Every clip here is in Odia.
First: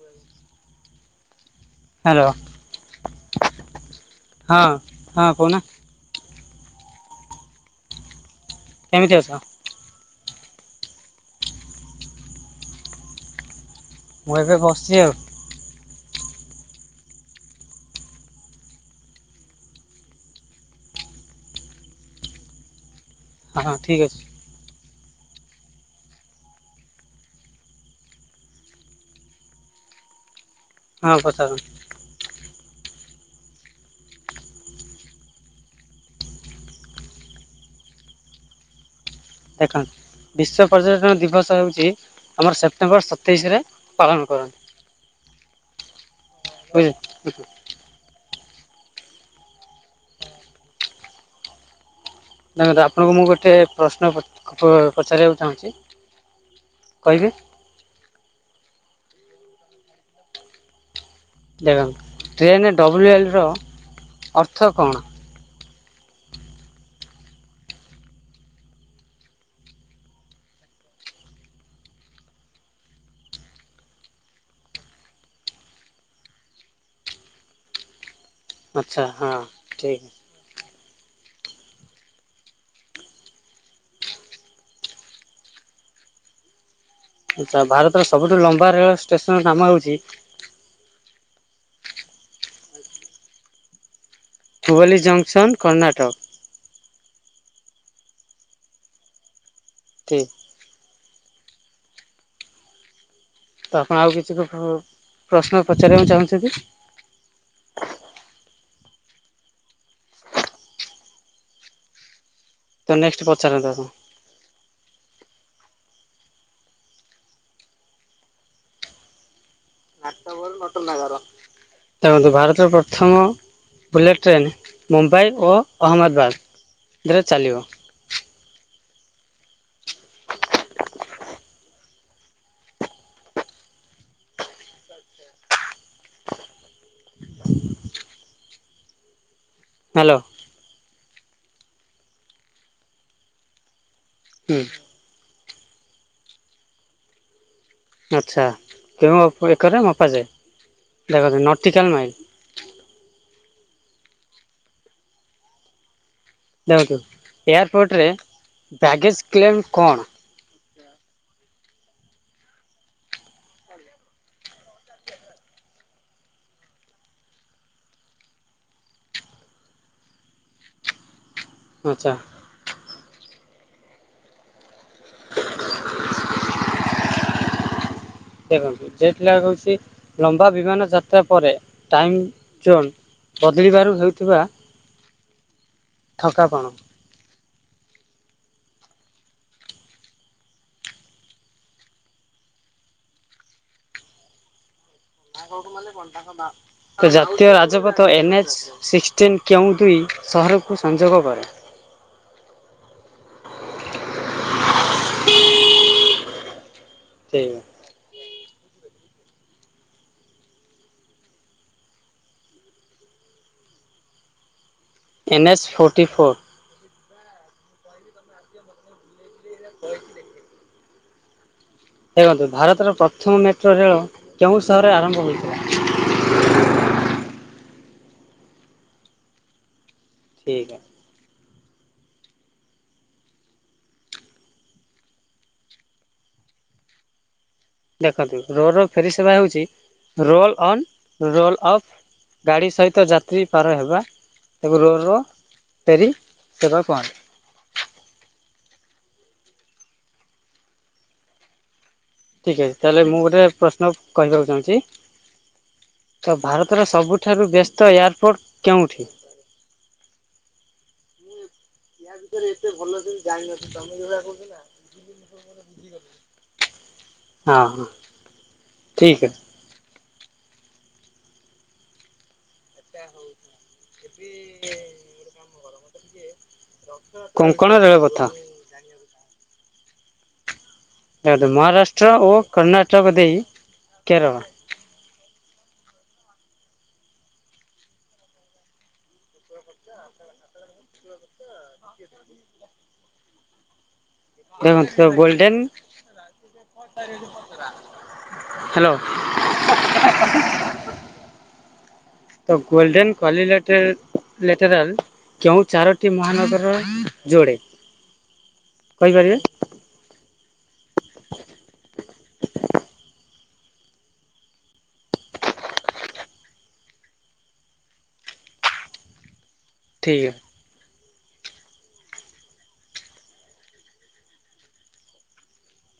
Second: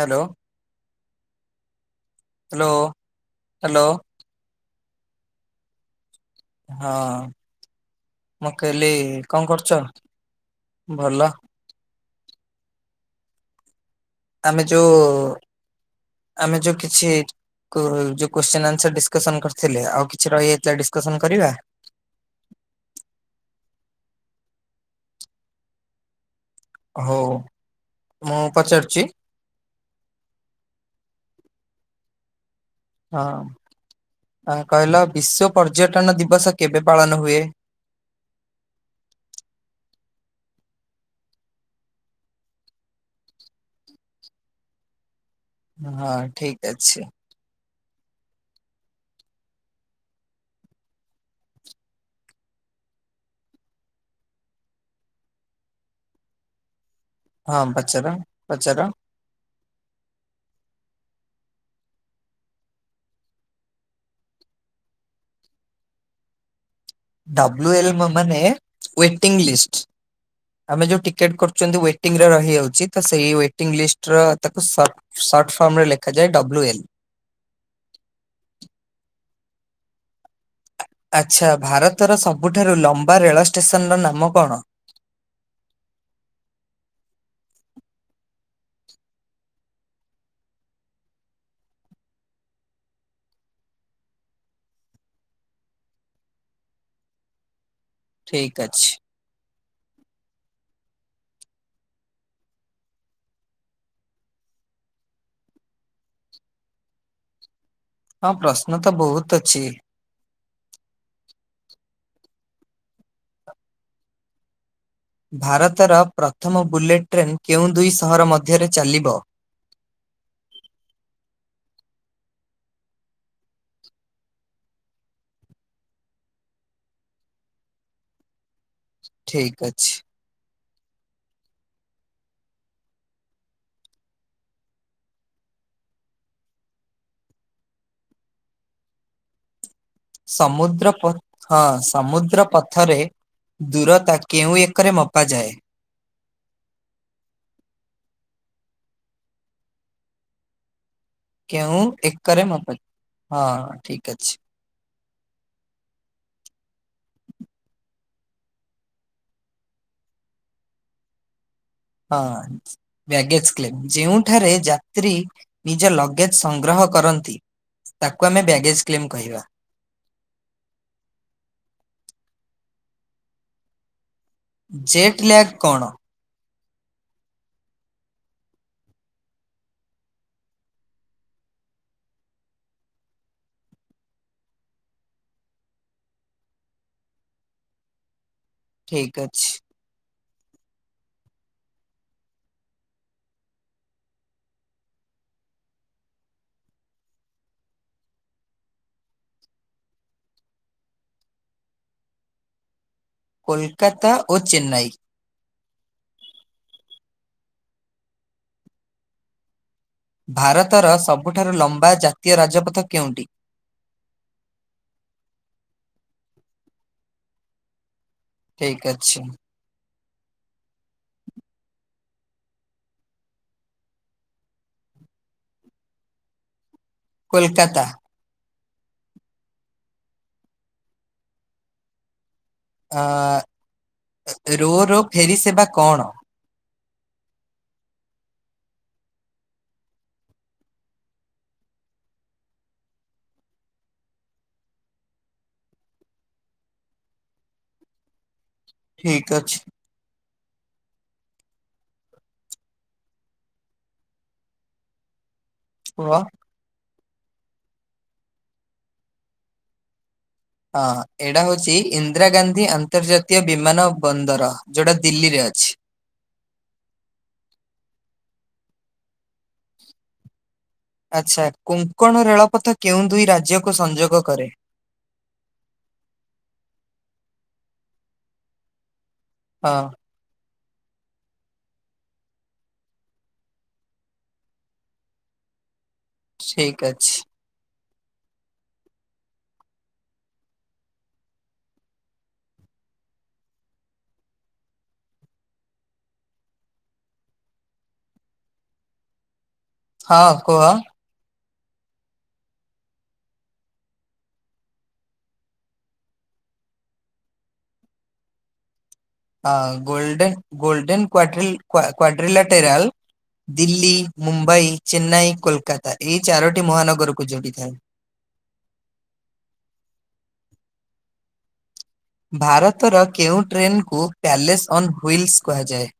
Hello hello hello hello hello ହଁ ହଁ କହୁନା। ହଁ ମୁଁ କହଲିି କେମିତି ଅଛ? କଣ କରୁଛ? ଭଲ ହଁ ଆମେ ଯୋଉ ଆମେ ଯୋଉ କିଛି ଯୋଉ କୋଶ୍ଚିନ୍ ଆନ୍ସର ଡିସକସନ କରିଥିଲେ ଆଉ କିଛି ରହିଯାଇଥିଲା ଡିସକସନ କରିବା। ହଁ ହଁ ଠିକ୍ ଅଛି। ହଉ ମୁଁ ପଚାରୁଛି। ହଁ ପଚାର। ହଁ କହିଲ ବିଶ୍ଵ ପର୍ଯ୍ୟଟନ ଦିବସ କେବେ ପାଳନ ହୁଏ? ଦେଖନ୍ତୁ ବିଶ୍ବ ପର୍ଯ୍ୟଟନ ଦିବସ ହେଉଛି। ଆମର ସେପ୍ଟେମ୍ବର ସତେଇଶରେ ପାଳନ କରନ୍ତି। ହଁ ଠିକ ବୁଝିଲେ ଅଛି। ଆପଣଙ୍କୁ ମୁଁ ଗୋଟିଏ ପ୍ରଶ୍ନ ପଚାରିବାକୁ ଚାହୁଁଛି କହିବି। ହଁ ପଚାର ପଚାର। ଦେବେ ଟେନ୍ ଡବ୍ଲ୍ୟୁ ଏଲ ର ଅର୍ଥ କଣ? ଡବ୍ଲୁ ଏଲ ମାନେ ୱେଟିଂ ଲିଷ୍ଟ। ଆମେ ଯୋଉ ଟିକେଟ କରୁଛନ୍ତି ୱେଟିଂ ର ରହିଯାଉଛି ତ ସେଇ ୱେଟିଂ ଲିଷ୍ଟ ର ତାକୁ ସଟ୍ ସର୍ଟ ଫର୍ମ ରେ ଲେଖାଯାଏ ଡବ୍ଲୁ ଏଲ୍। ଆଚ୍ଛା ହଁ ଠିକ୍ ଅଛି। ଆଚ୍ଛା ଭାରତର ସବୁଠାରୁ ଲମ୍ବା ରେଳଷ୍ଟେସନର ନାମ କଣ? ଆଚ୍ଛା ଭାରତର ସବୁଠୁ ଲମ୍ବା ରେଳ ଷ୍ଟେସନର ନାମ ହେଉଛି ହୁବଲି ଯଂକ୍ସନ କର୍ଣ୍ଣାଟକ। ଠିକ୍ ଅଛି। ଠିକ୍ ତ ଆପଣ ଆଉ କିଛି ପ୍ର ପ୍ର ପ୍ରଶ୍ନ ପଚାରିବାକୁ ଚାହୁଁଛନ୍ତି। ହଁ ପ୍ରଶ୍ନ ତ ବହୁତ ଅଛି। ତ ନେକ୍ସଟ ପଚାରନ୍ତୁ ଆପଣ। ଭାରତର ପ୍ରଥମ ବୁଲେଟ ଟ୍ରେନ୍ କେଉଁ ଦୁଇ ସହର ମଧ୍ୟରେ ଚାଲିବ? ନାଟବର ନଟ ନାଗର। ଦେଖନ୍ତୁ ଭାରତର ପ୍ରଥମ ବୁଲେଟ୍ ଟ୍ରେନ୍ ମୁମ୍ବାଇ ଓ ଅହମ୍ମଦବାଦରେ ଚାଲିବ। ଠିକ ଅଛି। ହାଲୋ। ସମୁଦ୍ର ପ ହଁ ସମୁଦ୍ର ପଥରେ ଦୂରତା କେଉଁ ହୁଁ ଏକରେ ମପାଯାଏ? ଆଚ୍ଛା କେଉଁ ଏକରେ ମପାଯାଏ ଦେଖ ନଟିକାଲ ମାଇ। କରେ ମୋ ପାଇ ହଁ ଠିକ ଅଛି। ଦେଖନ୍ତୁ ଏୟାରପୋର୍ଟରେ ବ୍ୟାଗେଜ କ୍ଲେମ୍ କଣ? ହଁ ବ୍ୟାଗେଜ କ୍ଲମେ ଯେଉଁଠାରେ ଯାତ୍ରୀ ନିଜ ଲଗେଜ ସଂଗ୍ରହ କରନ୍ତି। ତାକୁ ଆମେ ବ୍ୟାଗେଜ କ୍ଲେମ କହିବା ଆଚ୍ଛା ଜେଟ୍ ଲ୍ୟାଗ୍ କଣ? ଦେଖନ୍ତୁ ଜେଟ୍ ଲ୍ୟାଗ୍ ହୋଉଛି ଲମ୍ବା ବିମାନ ଯାତ୍ରା ପରେ ଟାଇମ୍ ଜୋନ୍ ବଦଳିବାରୁ ହେଉଥିବା ଠଙ୍କାପଣ ଠିକ ଅଛି ଏ ଜାତୀୟ ରାଜପଥ ଏନଚ ସିକ୍ସଟିନ୍ କେଉଁ ଦୁଇ ସହରକୁ ସଂଯୋଗ କରେ? କୋଲକାତା ଓ ଚେନ୍ନାଇ [inaudible] ସେ୍ [unintelligible] ଭାରତର ସବୁଠାରୁ ଲମ୍ବା ଜାତୀୟ ରାଜପଥ କେଉଁଠି? ଏନ୍ ଏସ୍ ଫୋର୍ଟି ଫୋର୍ ତ [unintelligible] ଠିକ ଅଛି କହିଥିଲ କି ଦେଖନ୍ତୁ ଭାରତର ପ୍ରଥମ ମେଟ୍ରୋ ରେଳ କେଉଁ ସହରରେ ଆରମ୍ଭ ହୋଇଥିଲା? କୋଲକାତା ଠିକ୍ ଅ ରୋ ରୋ ଫେରି ସେବା କଣ? ଦେଖନ୍ତୁ ରୋ ର ଫେରି ସେବା ହେଉଛି ରୋଲ୍ ଅନ୍ ରୋଲ୍ ଅଫ୍ ଗାଡ଼ି ସହିତ ଯାତ୍ରୀ ପାର ହେବା ତାକୁ ରୋ ରୋ ସେରି ସେବା କୁହନ୍ତି ଠିକି ଅଛି ଠିକ୍ ଅଛି ତାହେଲେ ମୁଁ ଗୋଟେ ପ୍ରଶ୍ନ କହିବାକୁ ଚାହୁଁଛି କୁହ। ତ ଭାରତର ସବୁଠାରୁ ବ୍ୟସ୍ତ ଏୟାରପୋର୍ଟ କେଉଁଠି? ହଁ ଏଇଟା ହଉଛି ଇନ୍ଦିରା ଗାନ୍ଧୀ ଅନ୍ତର୍ଜାତୀୟ ବିମାନ ବନ୍ଦର ଯୋଉଟା ଦିଲ୍ଲୀରେ ଅଛି। ହଁ ହଁ ଠିକ୍ ଅ ଆଛା କୋଙ୍କଣ ରେଳପଥ କେଉଁ ଦୁଇ ହଉଥିଲା ରାଜ୍ୟକୁ ସଂଯୋଗ ଏବେ କରେ? ଗୋଟେ କାମକର କଙ୍କଣ ରେଳ ପଥ ହଁ ଯେହେତୁ ମହାରାଷ୍ଟ୍ର ଓ କର୍ଣ୍ଣାଟକ ଦେଇ କେରଳ ଠିକ୍ ଅଛି [unintelligible] ସେ ମଧ୍ୟ ଗୋଲଡେନ ହ୍ୟାଲୋ ହଁ କୁହ ତ ଗୋଲ୍ଡେନ କଲି ଲଟର ଲେଟେରଲ କେଉଁ ଚାରୋଟି ମହାନଗର ଯୋଡେ କହିପାରିବେ। ଆଁ ଗୋଲଡେନ ଗୋଲଡେନ୍ କ୍ଵାଟ୍ରିଲ୍ କ୍ୱା କ୍ୱାଡ୍ରିଲା ଟେରାଲ। ଦିଲ୍ଲୀ ମୁମ୍ବାଇ ଚେନ୍ନାଇ କୋଲକାତା ଏଇ ଚାରୋଟି ମହାନଗରକୁ ଯୋଡ଼ିଥାଏ। ଠିକ୍ ଆ। ଭାରତର କେଉଁ ଟ୍ରେନ୍କୁ ପ୍ୟାଲେସ୍ ଅନ୍ ହୁଇଲ୍ସ କୁହାଯାଏ।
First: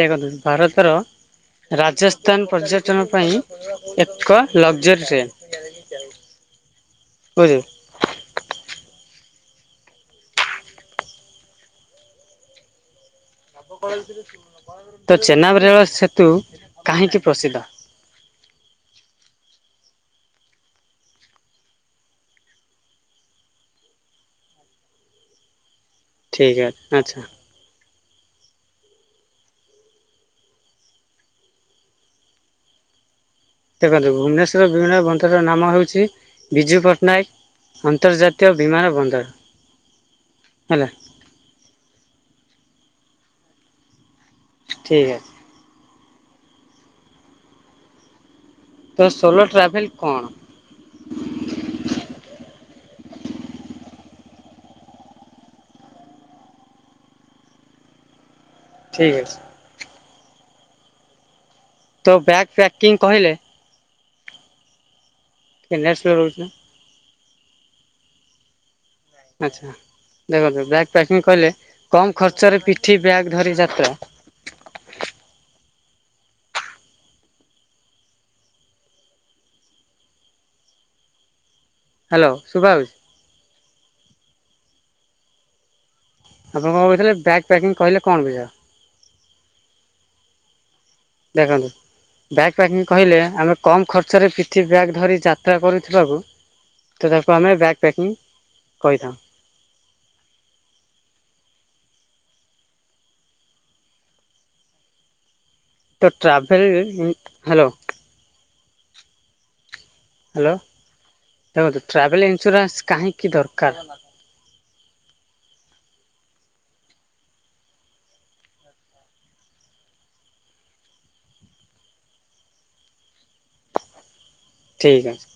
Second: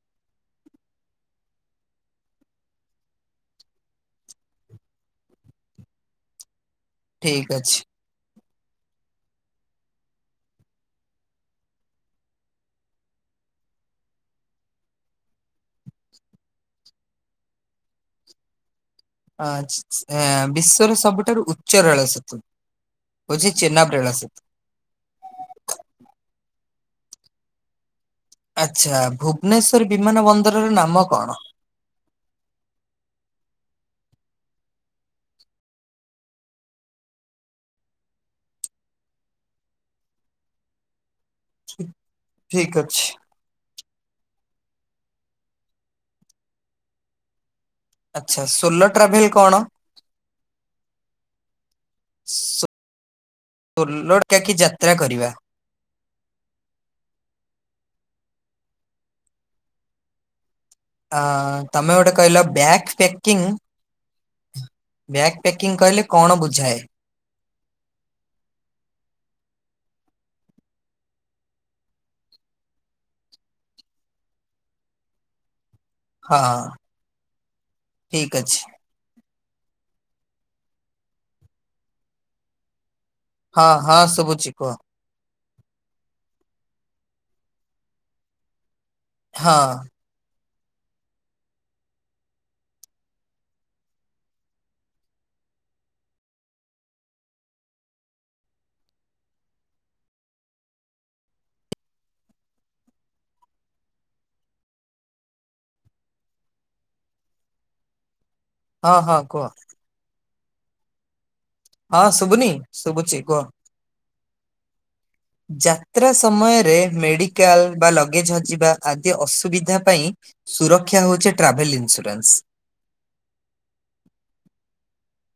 ଦେଖନ୍ତୁ ଭାରତର। ରାଜସ୍ଥାନ ପର୍ଯ୍ୟଟନ ପାଇଁ ଏକ ଲକ୍ଜରୀ ଟ୍ରେନ୍। [unintelligible] ଠିକ୍ ବୁଝିଲେ ଅଛି। ତ ଚେନାବ ରେଳ ସେତୁ କାହିଁକି ପ୍ରସିଦ୍ଧ। ଆଁ ଚ ଚ ଏଁ ବିଶ୍ଵର ସବୁଠାରୁ ଉଚ୍ଚ ରଳ ସେତୁ। ହଉଛି ଚେନାବ ରେଳ ସେତୁ। ଠିକ୍ ଅଛି ଆଚ୍ଛା। ଆଚ୍ଛା ଭୁବନେଶ୍ଵର ବିମାନ ବନ୍ଦରର ନାମ କଣ। ଦେଖନ୍ତୁ ଭୁବନେଶ୍ୱର ବିମାନ ବନ୍ଦର ର ନାମ ହେଉଛି ବିଜୁ ପଟ୍ଟନାୟକ। ଅନ୍ତର୍ଜାତୀୟ ବିମାନ ବନ୍ଦର ହେଲା। ଠିକ୍ ଠିକ ଅଛି। ଠିକ୍ ଅଛି। ଆଚ୍ଛା ସୋଲୋ ତ ଟ୍ରାଭେଲ ସୋଲୋ କଣ। ଟ୍ରାଭେଲ୍ କଣ? ସୋ ଲୋଡ ଟ୍ୟାକି ଯାତ୍ରା କରିବା। ଠିକ୍ ଅଛି। ଆଁ ତମେ ଗୋଟେ କହିଲ ବ୍ୟାଗ୍ ପ୍ୟାକିଂ ବ୍ୟାଗ୍। କେ ପ୍ୟାକିଂ ନେକ୍ସଟ କହିଲେ କଣ ରହୁଛି ବୁଝାଏ। ଆଛା ଦେଖନ୍ତୁ ବ୍ୟାଗ୍ ପ୍ୟାକିଂ କହିଲେ କମ୍ ଖର୍ଚ୍ଚରେ ପିଠି ବ୍ୟାଗ ଧରି ଯାତ୍ରା। ହଁ ଠିକ ଅଛି। ହାଲୋ ସୁଭାଯାଉଚି। ହଁ ହଁ ସଭୁଛି କୁହ। ଆପଣ କଣ କହୁଥିଲେ ବଗ୍ ପ୍ୟାକିଂ କହିଲେ କଣ ବୁଝାଅ। ହଁ। ଦେଖନ୍ତୁ। ବ୍ୟାଗ୍ ପ୍ୟାକିଂ କହିଲେ ଆମେ କମ୍ ଖର୍ଚ୍ଚରେ ପିଠି ବ୍ୟାଗ୍ ଧରି ଯାତ୍ରା କରୁ ଥିବାକୁ। ତ ତାକୁ‌ ଆମେ ବ୍ୟାଗ୍ ପ୍ୟାକିଂ କଇ ଥାଉ। ତ ଟ୍ରାଭେଲ ଇଂ ହାଲୋ। ହଁ ହଁ କୁହ। ହ୍ୟାଲୋ ଦେଖନ୍ତୁ ହଁ ଟ୍ରାଭେଲ ଶୁଭୁନି ଇନ୍ସୁରାନ୍ସ ଶୁଭୁଛି କାହିଁକି କୁହ। ଦରକାର। ଯାତ୍ରା ସମୟରେ ମେଡିକାଲ ବା ଲଗେଜ ହଜିବା ଆଦି ଅସୁବିଧା ପାଇଁ। ସୁରକ୍ଷା ହଉଛି ଟ୍ରାଭେଲ ଇନ୍ସୁରାନ୍ସ। ଠିକ୍ ଅଛି।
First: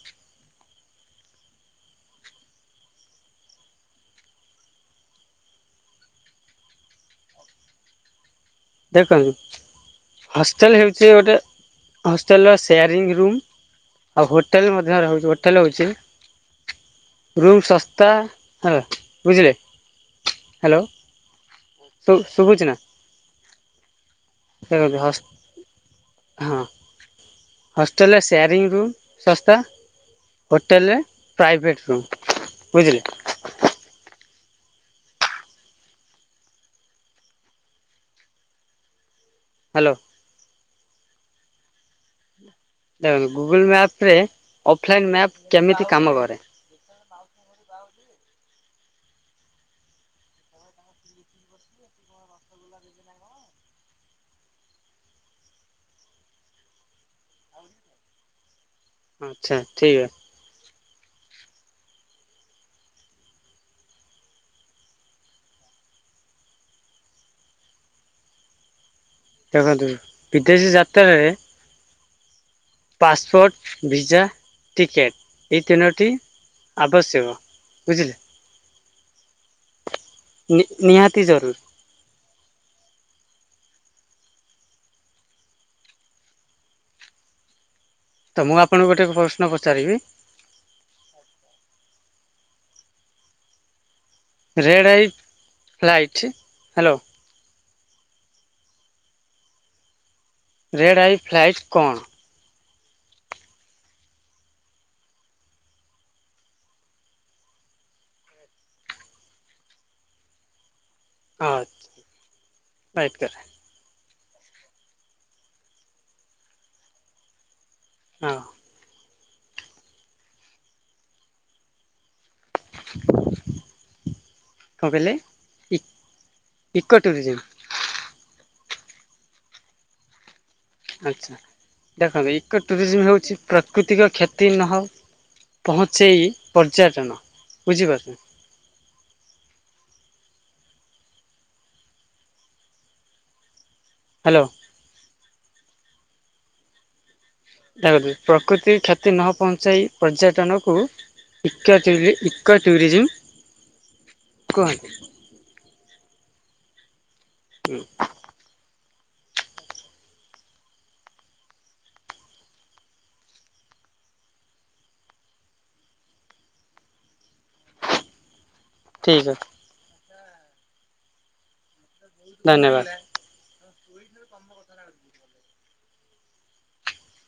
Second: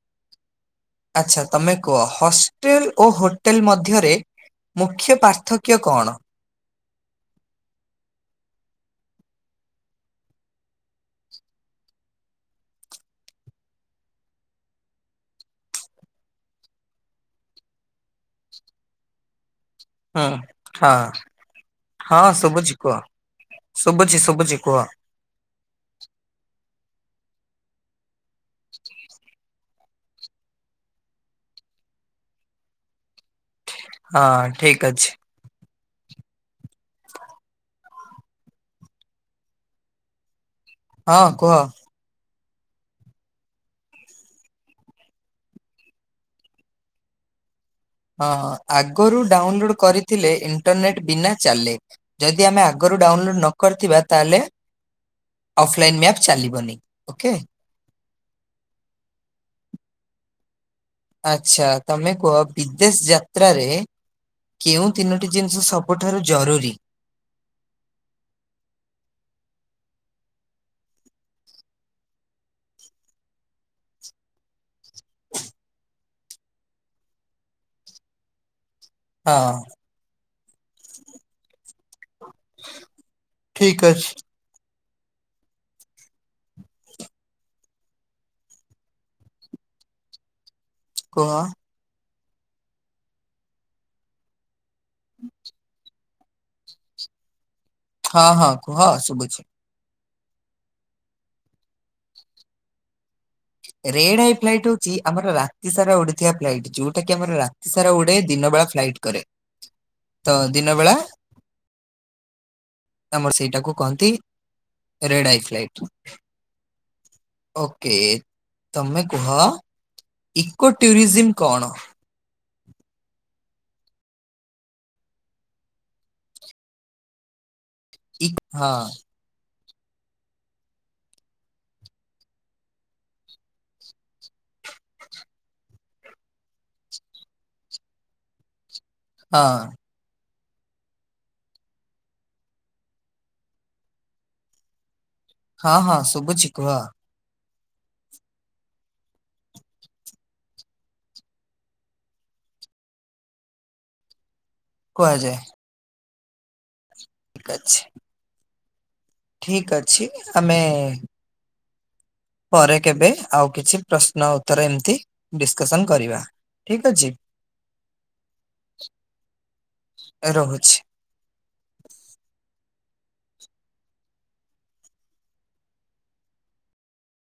ଆଚ୍ଛା ତମେ କୁହ ହଷ୍ଟେଲ ଓ ହୋଟେଲ ମଧ୍ୟରେ। ମୁଖ୍ୟ ପାର୍ଥକ୍ୟ କଣ। ଦେଖନ୍ତୁ ହଷ୍ଟେଲ ହେଉଛି ଗୋଟେ ହଷ୍ଟେଲର ସେୟାରିଙ୍ଗ ରୁମ୍। ଆଉ ହୋଟେଲ ମଧ୍ୟ ରହୁଛି ହୋଟେଲ ହଉଛି। ରୁମ୍ ଶସ୍ତା ହେଲା ବୁଝିଲେ। ହୁଁ ହ୍ୟାଲୋ ହଁ ଶୁ ହଁ ଶୁଭୁଛି ନା ଶବୁଛି କୁହ ଶୁବୁଛି ଶୁବୁଛି କୁହ। ଦେଖନ୍ତୁ ହସ୍ ହଁ ହୋଷ୍ଟେଲ ରେ ସେୟାରିଂ ରୁମ୍ ଶସ୍ତା। ହୋଟେଲରେ ପ୍ରାଇଭେଟ୍ ରୁମ୍ ବୁଝିଲେ। ହଁ ଠିକ ଅଛି। ହ୍ୟାଲୋ। ହଁ କୁହ? ଦେଖନ୍ତ ଗୁଗୁଲ ମ୍ୟାପ ରେ ଅଫଲାଇନ୍ ମ୍ୟାପ କେମିତି କାମ କରେ? ମାଉସୀ ଘ ବାଉଛି। ହଁ ଆଗରୁ ଡାଉନଲୋଡ କରିଥିଲେ ଇଣ୍ଟରନେଟ ବିନା ଚାଲେ। ଯଦି ଆମେ ଆଗରୁ ଡାଉନଲୋଡ ନ କରିଥିବା ତାହେଲେ ଅଫଲାଇନ୍ ମ୍ୟାପ ଚାଲିବନି ଓକେ। ଆଚ୍ଛା ଠିକ୍ ଅ। ଆଚ୍ଛା ତମେ କୁହ ବିଦେଶ ଯାତ୍ରାରେ କେଉଁ ତିନୋଟି ଜିନିଷ ସବୁଠାରୁ ଜରୁରୀ? ଦେଖନ୍ତୁ ବିଦେଶୀ ଯାତ୍ରାରେ ପସପୋର୍ଟ ଭିଜା ଟିକେଟ୍ ଏହିଇ ତିନୋଟି ଆବଶ୍ୟକ ବୁଝିଲେ। ହଁ। ନି ନିହାତି ଜରୁରି। ଠିକ ଅଛି। ତ ମୁଁ ଆପଣଙ୍କୁ ଗୋଟେ ପ୍ରଶ୍ନ ପଚାରିବି? କୁହ? ରେଡ଼୍ ଆଇଟ୍ ଲାଇଟ୍ ହ୍ୟାଲୋ ହଁ ହଁ କୁହଁ ଶୁଭୁଛି? ରେଡ଼୍ ଆଇ ଫ୍ଲାଇଟ୍ କଣ? ରେଡାଇ ଫ୍ଇଟ ହଉଛି ଆମର ରାତି ସାରା ଓଡିଆ ଫ୍ଲାଇଟ ଯୋଉଟା କି ଆମର ସାରା ଉଡେ ଦିନ ବେଳା ଫ୍ଲାଇଟ କରେ ତ ଦିନ ବେଳା ଆଚ୍ଛା। ଆମର ସେଇଟାକୁୁ କହନ୍ତି ରେଡ ଆଇଲାଇଟ। ଓକେ ହଁ ତମେ କୁହ ଇକୋ ଟୁରିଜିମ୍ କଣ? କଣ କହିଲେ ଇ ଇକୋ ଟୁରିଜମ୍? ହଁ। ଆଚ୍ଛା ଦେଖନ୍ତୁ ଏକଇ ଟୁରିଜମ୍ ହେଉଛି ପ୍ରାକୃତିକ କ୍ଷତି ନହଉ ପହଞ୍ଚେଇ ପର୍ଯ୍ୟଟନ ବୁଝିପାରୁଛେ। ହଁ। ହ୍ୟାଲୋ। ହଁ ହଁ ଶୁବୁଛି କୁହ? ଦେ ପ୍ରକୃତି କ୍ଷତି ନ ପହଞ୍ଚାଇ ପର୍ଯ୍ୟଟନକୁ ଇ ଇ ଟୁରିସମ୍ କୁହନ୍ତି। ଆଜା ଠିକ୍ ଅଛି। ଠିକ ଅଛି ଆମେ ପରେ କେବେ ଆଉ କିଛି ପ୍ରଶ୍ନ ଉତ୍ତର ଏମିତି ଡିସକସନ କରିବା। ଠିକ ଅଛି। ଠିକ୍। ରହୁଛି। ଧନ୍ୟବାଦ।